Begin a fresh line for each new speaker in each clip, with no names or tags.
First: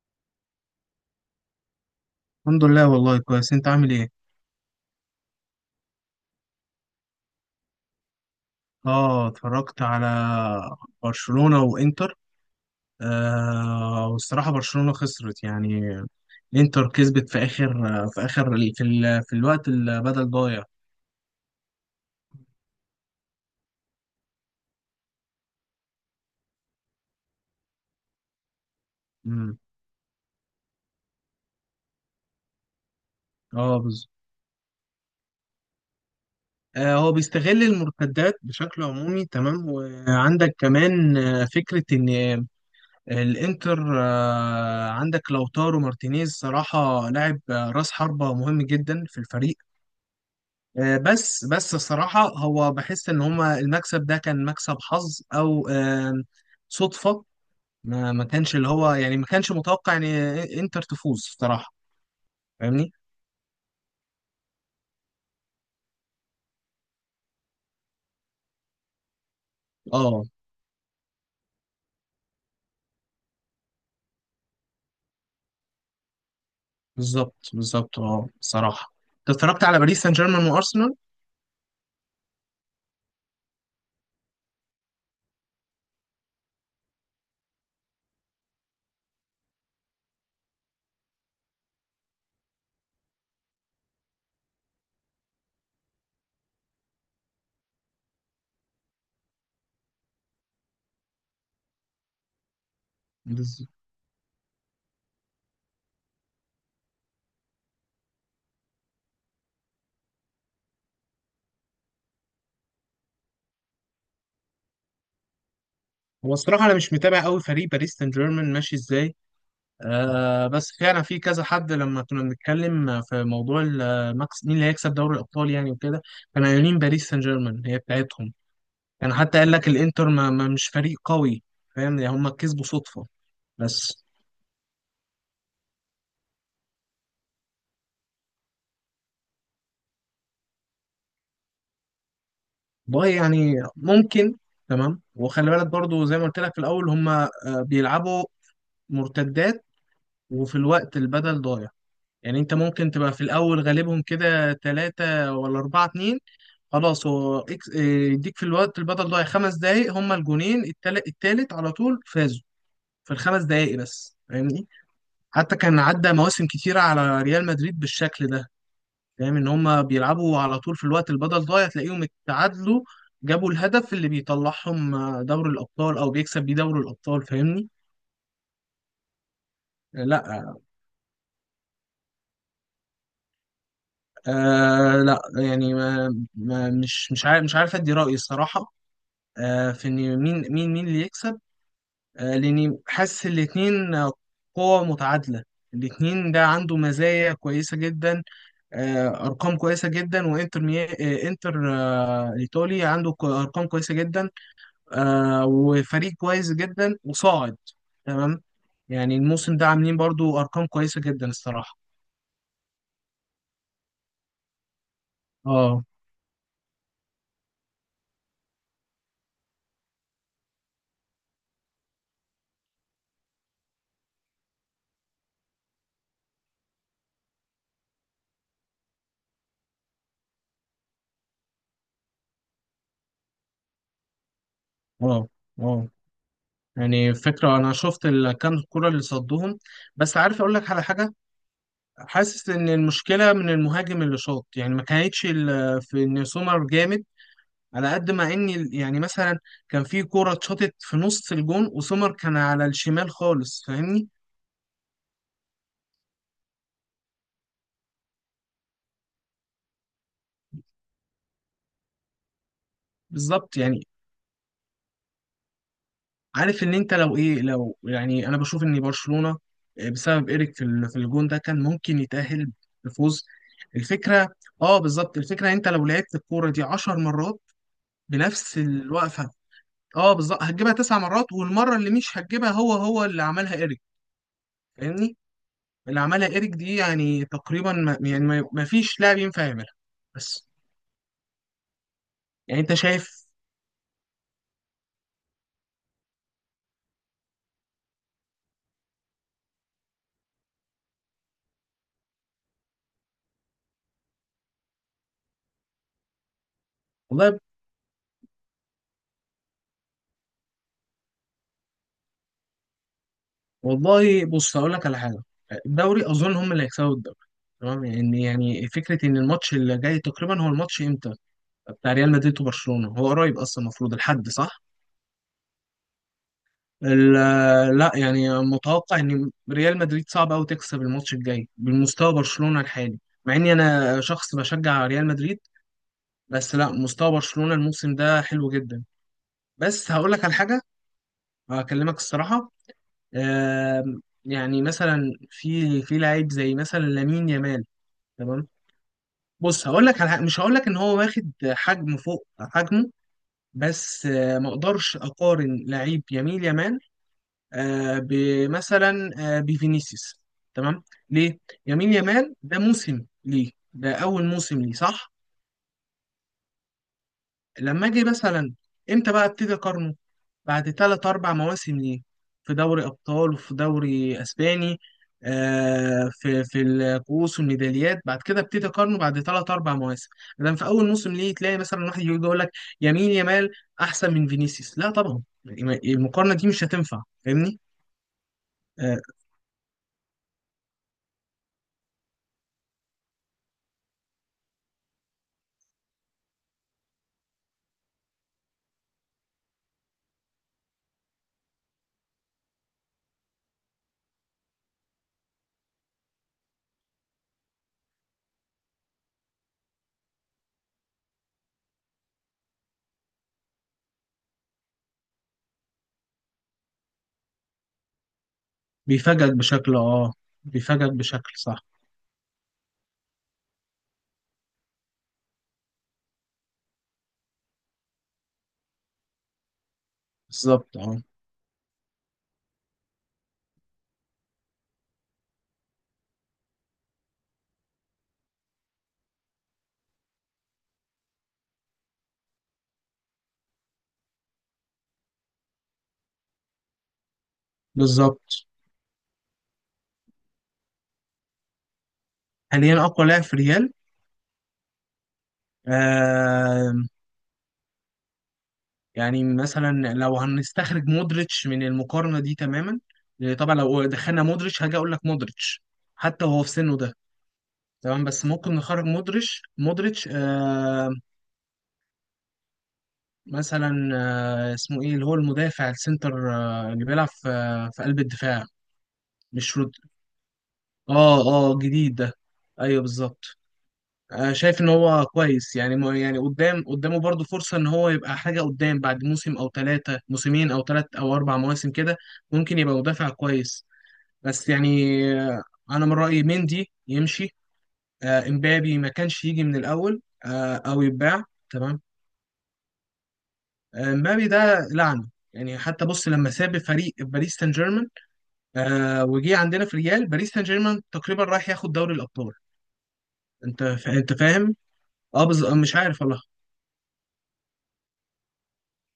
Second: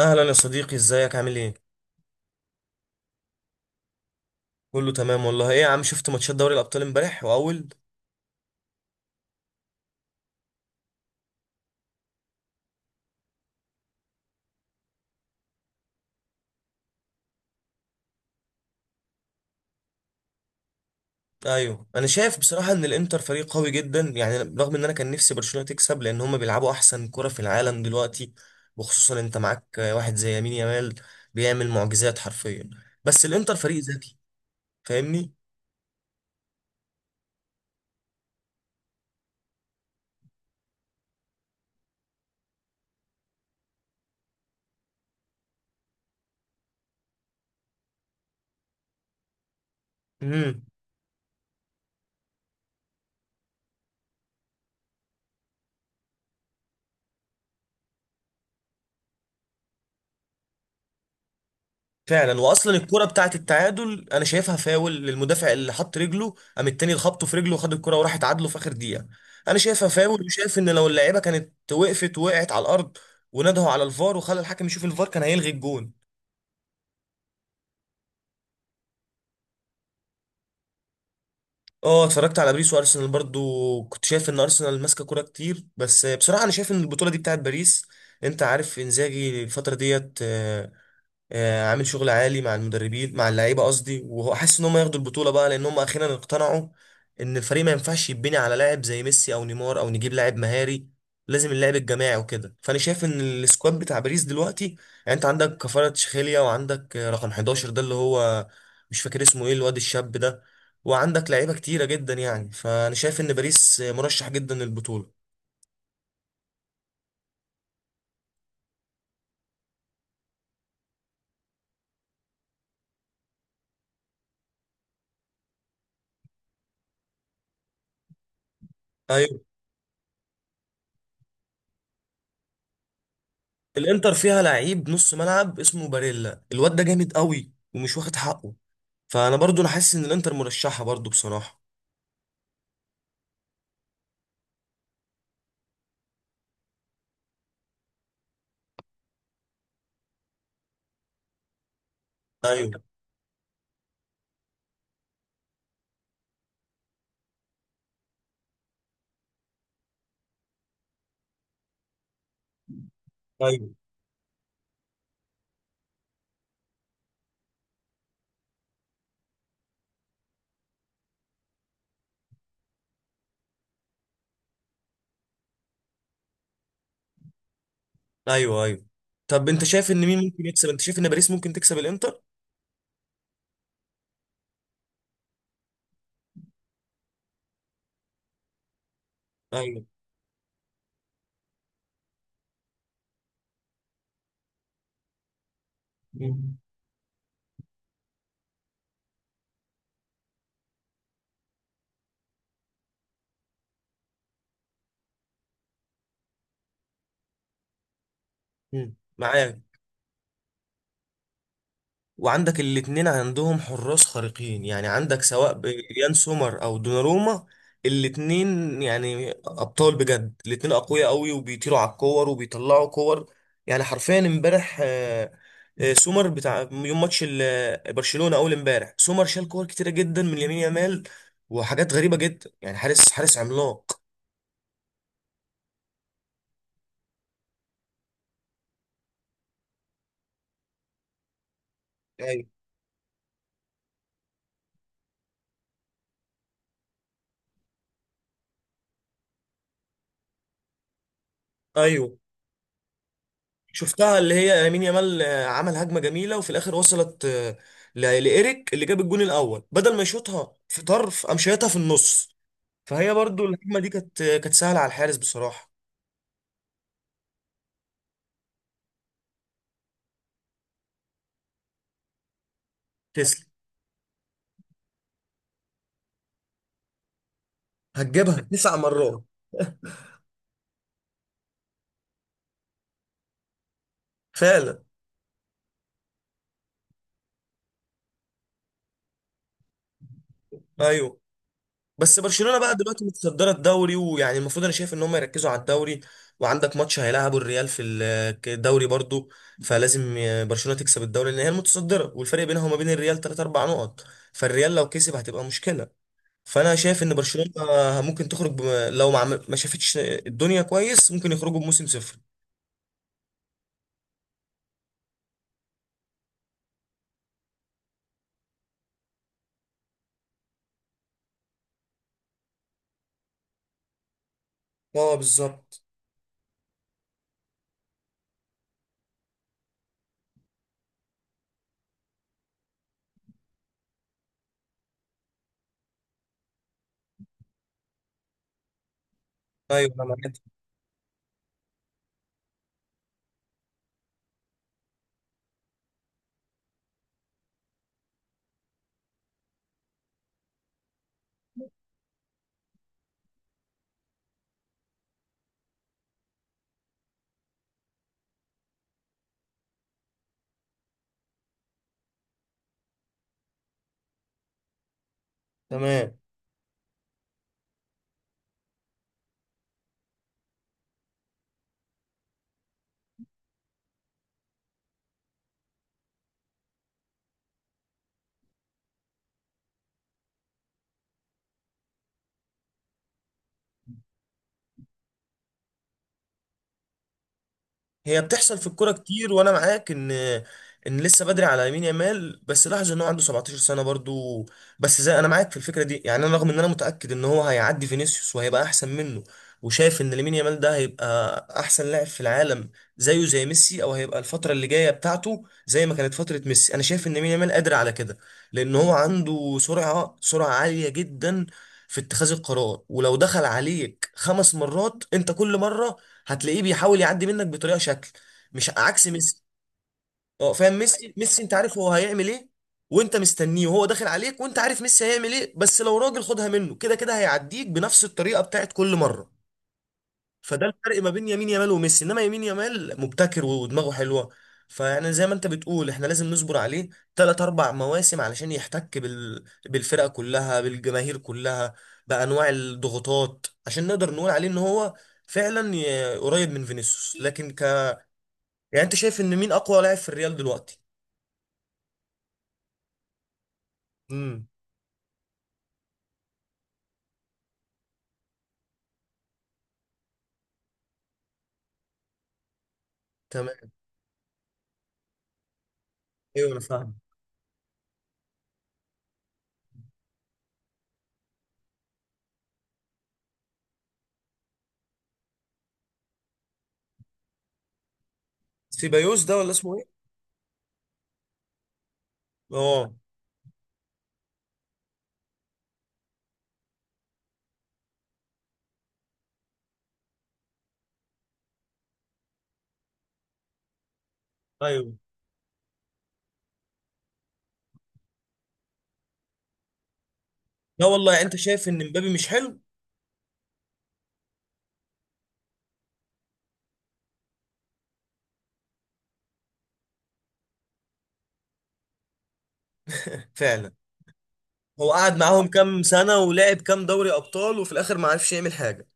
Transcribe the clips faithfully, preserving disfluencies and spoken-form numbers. اهلا يا صديقي، ازيك؟ عامل ايه؟
الحمد لله والله كويس. انت عامل ايه؟
كله تمام والله. ايه يا عم، شفت ماتشات دوري الابطال امبارح واول؟
اه، اتفرجت على برشلونة وانتر. آه والصراحة برشلونة خسرت يعني. انتر كسبت في اخر في اخر ال- في, ال... في الوقت البدل ضايع.
ايوه، انا شايف بصراحه ان الانتر فريق قوي جدا، يعني رغم ان انا كان نفسي برشلونه تكسب لان هم بيلعبوا احسن كره في العالم دلوقتي. وخصوصا انت
امم.
معاك واحد زي يمين يامال بيعمل معجزات حرفيا. بس الانتر
اه
فريق
بالظبط.
ذكي، فاهمني؟
آه هو بيستغل المرتدات بشكل عمومي. تمام، وعندك كمان آه، فكرة ان الانتر آه عندك لوتارو مارتينيز. صراحة لاعب آه، راس حربة مهم جدا في الفريق.
مم.
آه، بس بس الصراحة هو بحس إن هما المكسب ده كان مكسب حظ أو آم، صدفة. ما ما كانش اللي هو يعني ما كانش متوقع إن إنتر تفوز الصراحة.
فعلا، واصلا
فاهمني؟
الكرة بتاعت التعادل انا شايفها فاول للمدافع اللي حط رجله، قام التاني خبطه في رجله وخد الكرة وراح اتعادلوا في اخر دقيقة. انا شايفها فاول،
أه
وشايف ان لو اللعيبة كانت وقفت وقعت على الارض ونادوا على الفار وخلى الحكم يشوف الفار كان هيلغي الجون.
بالظبط، بالظبط، أه الصراحة. أنت اتفرجت على باريس سان جيرمان وأرسنال؟
اه، اتفرجت على باريس وارسنال برضو. كنت شايف ان ارسنال ماسكة كرة كتير، بس بصراحة انا شايف ان البطولة دي بتاعت باريس. انت عارف انزاجي الفترة ديت، آه، آه، عامل شغل عالي مع المدربين مع اللعيبه، قصدي، وهو حاسس ان هم ياخدوا البطوله بقى، لان هم اخيرا اقتنعوا ان الفريق ما ينفعش يتبني على لاعب زي ميسي او نيمار او نجيب لاعب مهاري. لازم اللعب الجماعي وكده. فانا شايف ان
بالظبط.
السكواد بتاع باريس دلوقتي يعني انت عندك كفارة تشخيليا، وعندك آه، رقم احداشر ده اللي هو مش فاكر اسمه ايه، الواد الشاب ده، وعندك لعيبه كتيره جدا. يعني فانا شايف ان باريس آه، مرشح جدا للبطوله.
هو الصراحة أنا مش متابع أوي فريق باريس سان جيرمان ماشي إزاي. آه بس فعلا في كذا حد لما كنا بنتكلم في موضوع المكس... مين اللي هيكسب دوري الأبطال يعني وكده. كانوا قايلين باريس سان جيرمان هي بتاعتهم. كان حتى
ايوه،
قال لك الانتر ما ما- مش فريق قوي. فاهم، يعني هم كسبوا صدفة بس.
الانتر فيها لعيب نص ملعب اسمه باريلا، الواد ده جامد قوي ومش واخد حقه. فانا برضو انا حاسس ان الانتر مرشحه برضو بصراحه.
باي يعني ممكن. تمام، وخلي بالك برضو زي ما قلت لك في الاول هم آه، بيلعبوا مرتدات. وفي الوقت البدل ضايع يعني انت
ايوه،
ممكن تبقى في الاول غالبهم كده ثلاثة ولا أربعة اتنين. خلاص، هو إكس- إيه، يديك في الوقت البدل ضايع خمس دقايق. هم الجونين التالت, التالت على طول فازوا في الخمس
ايوه،
دقايق بس فاهمني. حتى كان عدى مواسم كتيرة على ريال مدريد بالشكل ده. فاهم ان هم بيلعبوا على طول في الوقت البدل ضايع تلاقيهم اتعادلوا. جابوا الهدف اللي بيطلعهم آه، دوري الابطال او بيكسب بيه دوري الابطال فاهمني.
ايوه، ايوه. طب انت شايف ان مين
لا.
ممكن يكسب؟ انت شايف ان باريس ممكن تكسب الانتر؟
آه لا يعني ما ما مش مش عارف، مش عارف ادي رايي الصراحه. آه
ايوه.
في ان مين مين مين اللي يكسب. آه لاني حاسس الاثنين قوة متعادله. الاثنين ده
مم.
عنده مزايا كويسه جدا. آه ارقام كويسه جدا. وانتر مي... آه انتر آه الايطالي عنده ك- ارقام كويسه جدا. آه وفريق كويس جدا وصاعد. تمام.
مم.
يعني الموسم
معاك.
ده عاملين برضو ارقام كويسه جدا الصراحه.
وعندك الاتنين عندهم حراس خارقين، يعني عندك سواء ب-
اه،
يان سومر او دوناروما. الاتنين يعني ابطال بجد، الاتنين اقوياء قوي وبيطيروا على الكور وبيطلعوا كور. يعني حرفيا امبارح، آه، آه، سومر بتاع يوم ماتش ال- آه، برشلونة اول امبارح، سومر شال كور كتيرة جدا من يمين يامال وحاجات غريبة جدا. يعني حارس حارس عملاق.
اه، اه، يعني فكره انا شفت ال- كام كره اللي صدهم. بس عارف اقول لك على حاجه.
ايوه،
حاسس ان المشكله من المهاجم اللي شاط، يعني ما كانتش ال- في ان سومر جامد. على قد ما ان ال- يعني مثلا كان في كره اتشاطت في نص الجون وسومر
ايوه،
كان على الشمال خالص فاهمني.
شفتها اللي هي يمين يامال آه، عمل هجمه جميله وفي الاخر وصلت آه، ل- لايريك، اللي جاب الجون الاول، بدل ما يشوطها في طرف قام شايطها في النص، فهي برضو
بالظبط.
الهجمه
يعني
دي كانت آه، كانت سهله على الحارس بصراحه.
عارف ان انت لو ايه لو يعني انا بشوف ان برشلونة آه، بسبب ايريك في ال- في الجون ده كان ممكن يتأهل بفوز.
تسلم.
الفكرة. اه بالظبط. الفكرة إن انت لو لعبت الكورة دي 10 مرات
هتجيبها
بنفس
تسع مرات.
الوقفة. اه بالظبط، هتجيبها تسع مرات. والمرة اللي مش هتجيبها هو هو اللي عملها ايريك
فعلا.
فاهمني. اللي عملها ايريك دي يعني تقريبا ما يعني ما ما فيش لاعب ينفع يعملها بس.
ايوه. بس برشلونه
يعني
بقى
انت
دلوقتي
شايف.
متصدره الدوري، ويعني المفروض انا شايف ان هم يركزوا على الدوري. وعندك ماتش هيلعبوا الريال في ال- الدوري برضو. فلازم آه، برشلونه تكسب الدوري لان هي المتصدره، والفرق بينها وما بين الريال تلات اربع نقط. فالريال لو كسب هتبقى مشكله. فانا شايف ان
والله.
برشلونه ممكن تخرج بم... لو ما, عمل... ما شافتش الدنيا كويس، ممكن يخرجوا بموسم صفر.
والله بص هقول لك على حاجه. الدوري اظن هم اللي هيكسبوا الدوري. تمام، ان يعني فكره ان الماتش اللي جاي تقريبا هو الماتش امتى بتاع ريال مدريد وبرشلونه، هو قريب اصلا. المفروض الحد، صح.
اه بالظبط.
ال- لا يعني متوقع ان ريال مدريد صعب قوي تكسب الماتش الجاي بالمستوى برشلونه الحالي. مع اني انا شخص بشجع ريال مدريد. بس لا، مستوى برشلونه الموسم ده حلو جدا.
ايوه
بس
انا
هقول لك
معاك.
على حاجه، هكلمك الصراحه. آم، يعني مثلا في في لعيب زي مثلا لامين يامال. تمام. بص هقول لك على حاجة. مش هقول لك ان هو واخد حجم فوق حجمه، بس آه، ما اقدرش اقارن لعيب يمين يامال آه، بمثلا آه، بفينيسيوس. تمام. ليه؟ يمين يامال ده موسم ليه، ده اول موسم ليه، صح؟
تمام.
لما اجي مثلا امتى بقى ابتدي اقارنه؟ بعد ثلاث أربع مواسم ليه، في دوري أبطال وفي دوري أسباني، آه في في الكؤوس والميداليات، بعد كده ابتدي أقارنه بعد ثلاث أربع مواسم. لأن في أول موسم ليه تلاقي مثلا واحد يجي يقول لك يمين يمال أحسن من فينيسيوس؟ لا طبعا. المقارنة دي مش هتنفع فاهمني.
هي بتحصل في الكوره
آه.
كتير، وانا معاك ان ان لسه بدري على يمين يامال، بس لاحظ ان هو عنده 17 سنه برضو. بس زي، انا معاك في الفكره دي، يعني انا رغم ان انا متاكد ان هو هيعدي فينيسيوس وهيبقى احسن منه، وشايف ان لامين يامال ده هيبقى احسن لاعب في العالم زيه زي ميسي، او هيبقى الفتره اللي جايه بتاعته زي ما كانت فتره ميسي. انا شايف ان لامين يامال قادر على كده لان هو عنده سرعه سرعه عاليه جدا في اتخاذ القرار. ولو دخل عليك خمس مرات انت، كل مره هتلاقيه بيحاول يعدي منك بطريقه شكل، مش عكس
بيفاجئك
ميسي.
بشكل، أه.
اه فاهم،
بيفاجئك
ميسي
بشكل،
ميسي انت
صح.
عارف هو هيعمل ايه، وانت مستنيه وهو داخل عليك وانت عارف ميسي هيعمل ايه، بس لو راجل خدها منه كده كده هيعديك بنفس الطريقه بتاعت كل مره. فده
بالظبط
الفرق
أه.
ما بين يمين يامال وميسي، انما يمين يامال مبتكر ودماغه حلوه. فيعني زي ما انت بتقول، احنا لازم نصبر عليه تلات اربع مواسم علشان يحتك بال... بالفرقه كلها، بالجماهير كلها، بانواع الضغوطات، عشان نقدر نقول عليه ان هو فعلا ي- قريب من فينيسيوس، لكن.
بالظبط.
يعني انت شايف ان مين اقوى لاعب في الريال دلوقتي؟
حاليا أقوى لاعب في ريال.
امم
آه. يعني مثلا لو هنستخرج مودريتش من المقارنة دي تماما، لأن طبعا
تمام.
لو دخلنا مودريتش هاجي اقول لك مودريتش حتى وهو في
ايوه انا
سنه
فاهم.
ده. تمام. بس ممكن نخرج مودريتش. مودريتش آه مثلا آه اسمه ايه اللي هو المدافع السنتر آه اللي بيلعب في, آه في قلب الدفاع.
سيبايوس ده، ولا
مش رود.
اسمه ايه؟
اه. اه، جديد ده. ايوه
اه.
بالظبط. آه شايف ان هو كويس. يعني م- يعني قدام قدامه برضه فرصة ان هو يبقى حاجة قدام بعد موسم او ثلاثة موسمين او ثلاث او اربع مواسم كده. ممكن يبقى مدافع كويس. بس
ايوه.
يعني آه، انا من رايي مندي يمشي. آه، امبابي ما كانش يجي من الاول آه، او
لا والله، يعني
يتباع.
انت شايف
تمام.
ان مبابي مش حلو؟
آه، امبابي ده لعنه. يعني حتى بص، لما ساب فريق باريس سان جيرمان آه، وجي عندنا في ريال، باريس سان جيرمان تقريبا رايح ياخد دوري الابطال. انت
فعلا.
فا- انت فاهم.
هو قعد
اه بز...
معاهم
آه، مش
كام
عارف
سنه
والله.
ولعب كام دوري ابطال وفي الاخر ما عرفش يعمل حاجه.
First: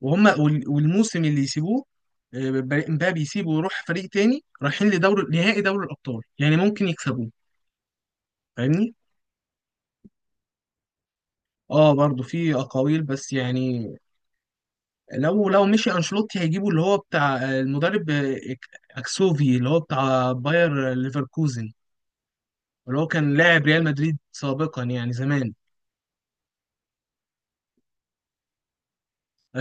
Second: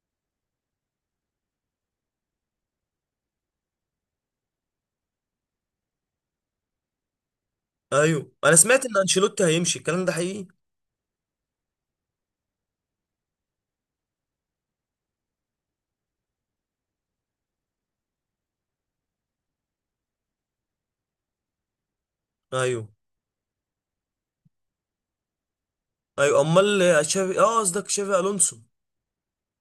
وهم وال- والموسم اللي يسيبوه آه، ب- امبابي يسيبه ويروح فريق تاني، رايحين لدوري نهائي دوري الابطال يعني ممكن يكسبوه
ايوه، انا سمعت
فاهمني.
ان انشيلوتي هيمشي، الكلام ده حقيقي؟
اه برضو في اقاويل بس يعني لو لو مشي انشيلوتي هيجيبوا اللي هو بتاع المدرب اكسوفي اللي هو بتاع باير ليفركوزن
ايوه
اللي هو كان لاعب ريال مدريد سابقا يعني زمان.
ايوه. امال تشافي، اه قصدك تشافي الونسو.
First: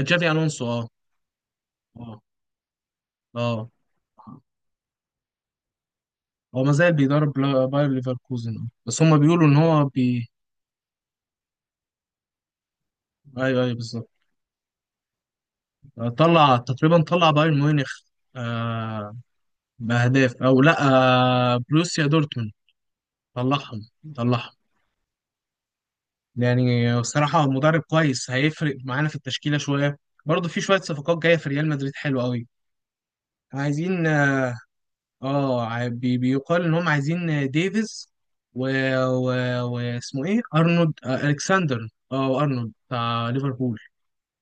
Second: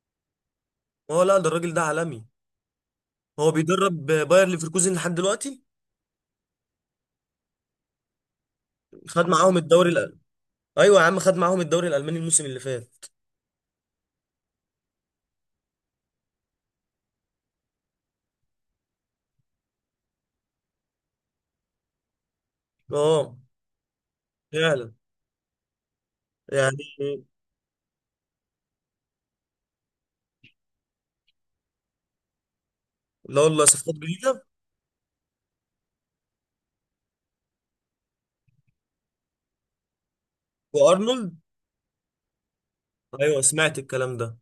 جافي الونسو. اه.
هو لا، ده الراجل ده عالمي.
اه. اه.
هو بيدرب
آه.
باير ليفركوزن لحد دلوقتي.
هو ما زال بيدرب لا- باير ليفركوزن آه. بس هم
خد
بيقولوا ان
معاهم
هو
الدوري الألماني.
بي.
ايوه يا عم، خد معاهم الدوري الالماني الموسم اللي فات.
ايوه ايوه بالظبط. آه، طلع تقريبا طلع بايرن ميونخ. آه باهداف او لا، آه بروسيا دورتموند.
اه
طلعهم. طلعهم.
فعلا. يعني
يعني بصراحة مدرب كويس هيفرق معانا في التشكيلة شوية. برضه في شوية صفقات جاية في ريال مدريد حلوة قوي.
لا والله، صفقات
عايزين،
جديده.
اه آه، عاي- بي- بيقال ان هم عايزين ديفيز و... و... واسمه ايه ارنولد آه
وارنولد.
الكسندر اه ارنولد بتاع
ايوه سمعت
ليفربول.
الكلام ده.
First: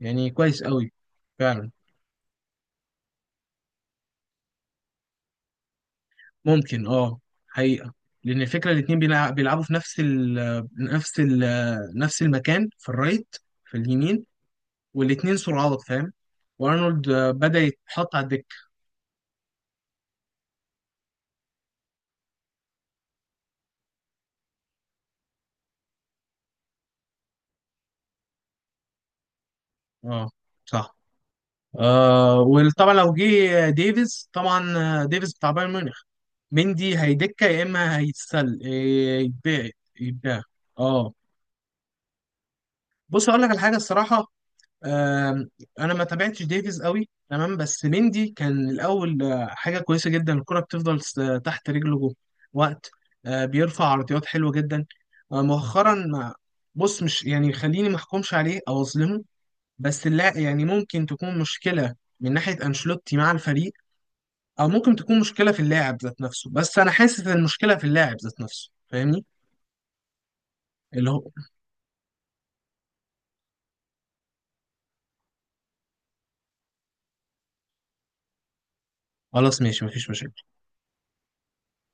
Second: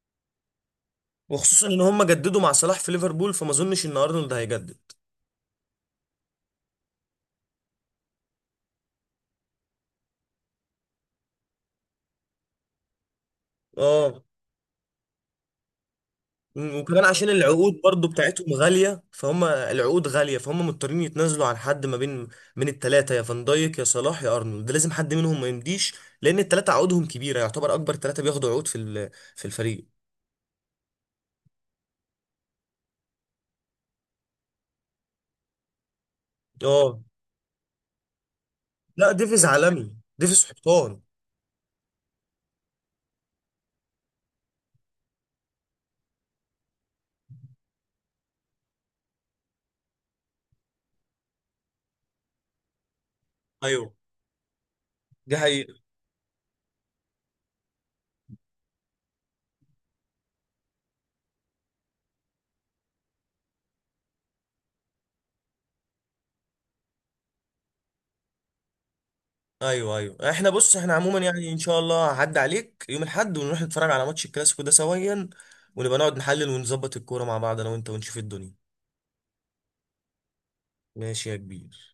يعني كويس قوي.
وخصوصا
فعلا
ان هم جددوا مع صلاح في ليفربول، فما اظنش ان ارنولد هيجدد.
ممكن اه، حقيقة. لأن الفكرة الاتنين بيلع- بيلعبوا في نفس ال نفس ال نفس المكان في الرايت، في
اه،
اليمين. والاتنين سرعات فاهم.
م- وكمان
وارنولد
عشان
آه، بدأ
العقود برضو
يتحط على
بتاعتهم
الدكة.
غاليه، فهم العقود غاليه، فهم مضطرين يتنازلوا عن حد ما بين. من الثلاثه، يا فان دايك يا صلاح يا ارنولد، لازم حد منهم ما يمديش، لان الثلاثه عقودهم كبيره. يعتبر اكبر ثلاثه بياخدوا عقود في ال- في الفريق.
اه صح. آه وطبعا لو جه ديفيز طبعا، آه، ديفيز بتاع بايرن ميونخ، مندي
اه.
هيدكه يا اما هيتسل
لا،
إيه،
ديفيز
يتباع.
عالمي،
يتباع
ديفيز حيطان.
اه. بص اقول لك على حاجه الصراحه. آم، انا ما تابعتش ديفيز قوي، تمام، بس مندي كان الاول آه، حاجه كويسه جدا. الكره بتفضل س- تحت رجله جوه وقت، آه، بيرفع
ايوه
عرضيات حلوه جدا.
دي
آه،
حقيقة.
مؤخرا ما بص مش يعني خليني ما احكمش عليه او اظلمه. بس لا يعني ممكن تكون مشكلة من ناحية أنشيلوتي مع الفريق، أو ممكن تكون مشكلة في اللاعب ذات نفسه. بس أنا حاسس إن المشكلة في اللاعب ذات نفسه فاهمني.
ايوه ايوه احنا، بص، احنا
اللي
عموما
هو
يعني ان شاء الله هعدي عليك يوم الاحد ونروح نتفرج على ماتش الكلاسيكو ده سويا، ونبقى نقعد نحلل ونظبط الكوره مع بعض انا وانت ونشوف الدنيا.
خلاص ماشي، مفيش مشاكل.
ماشي يا كبير.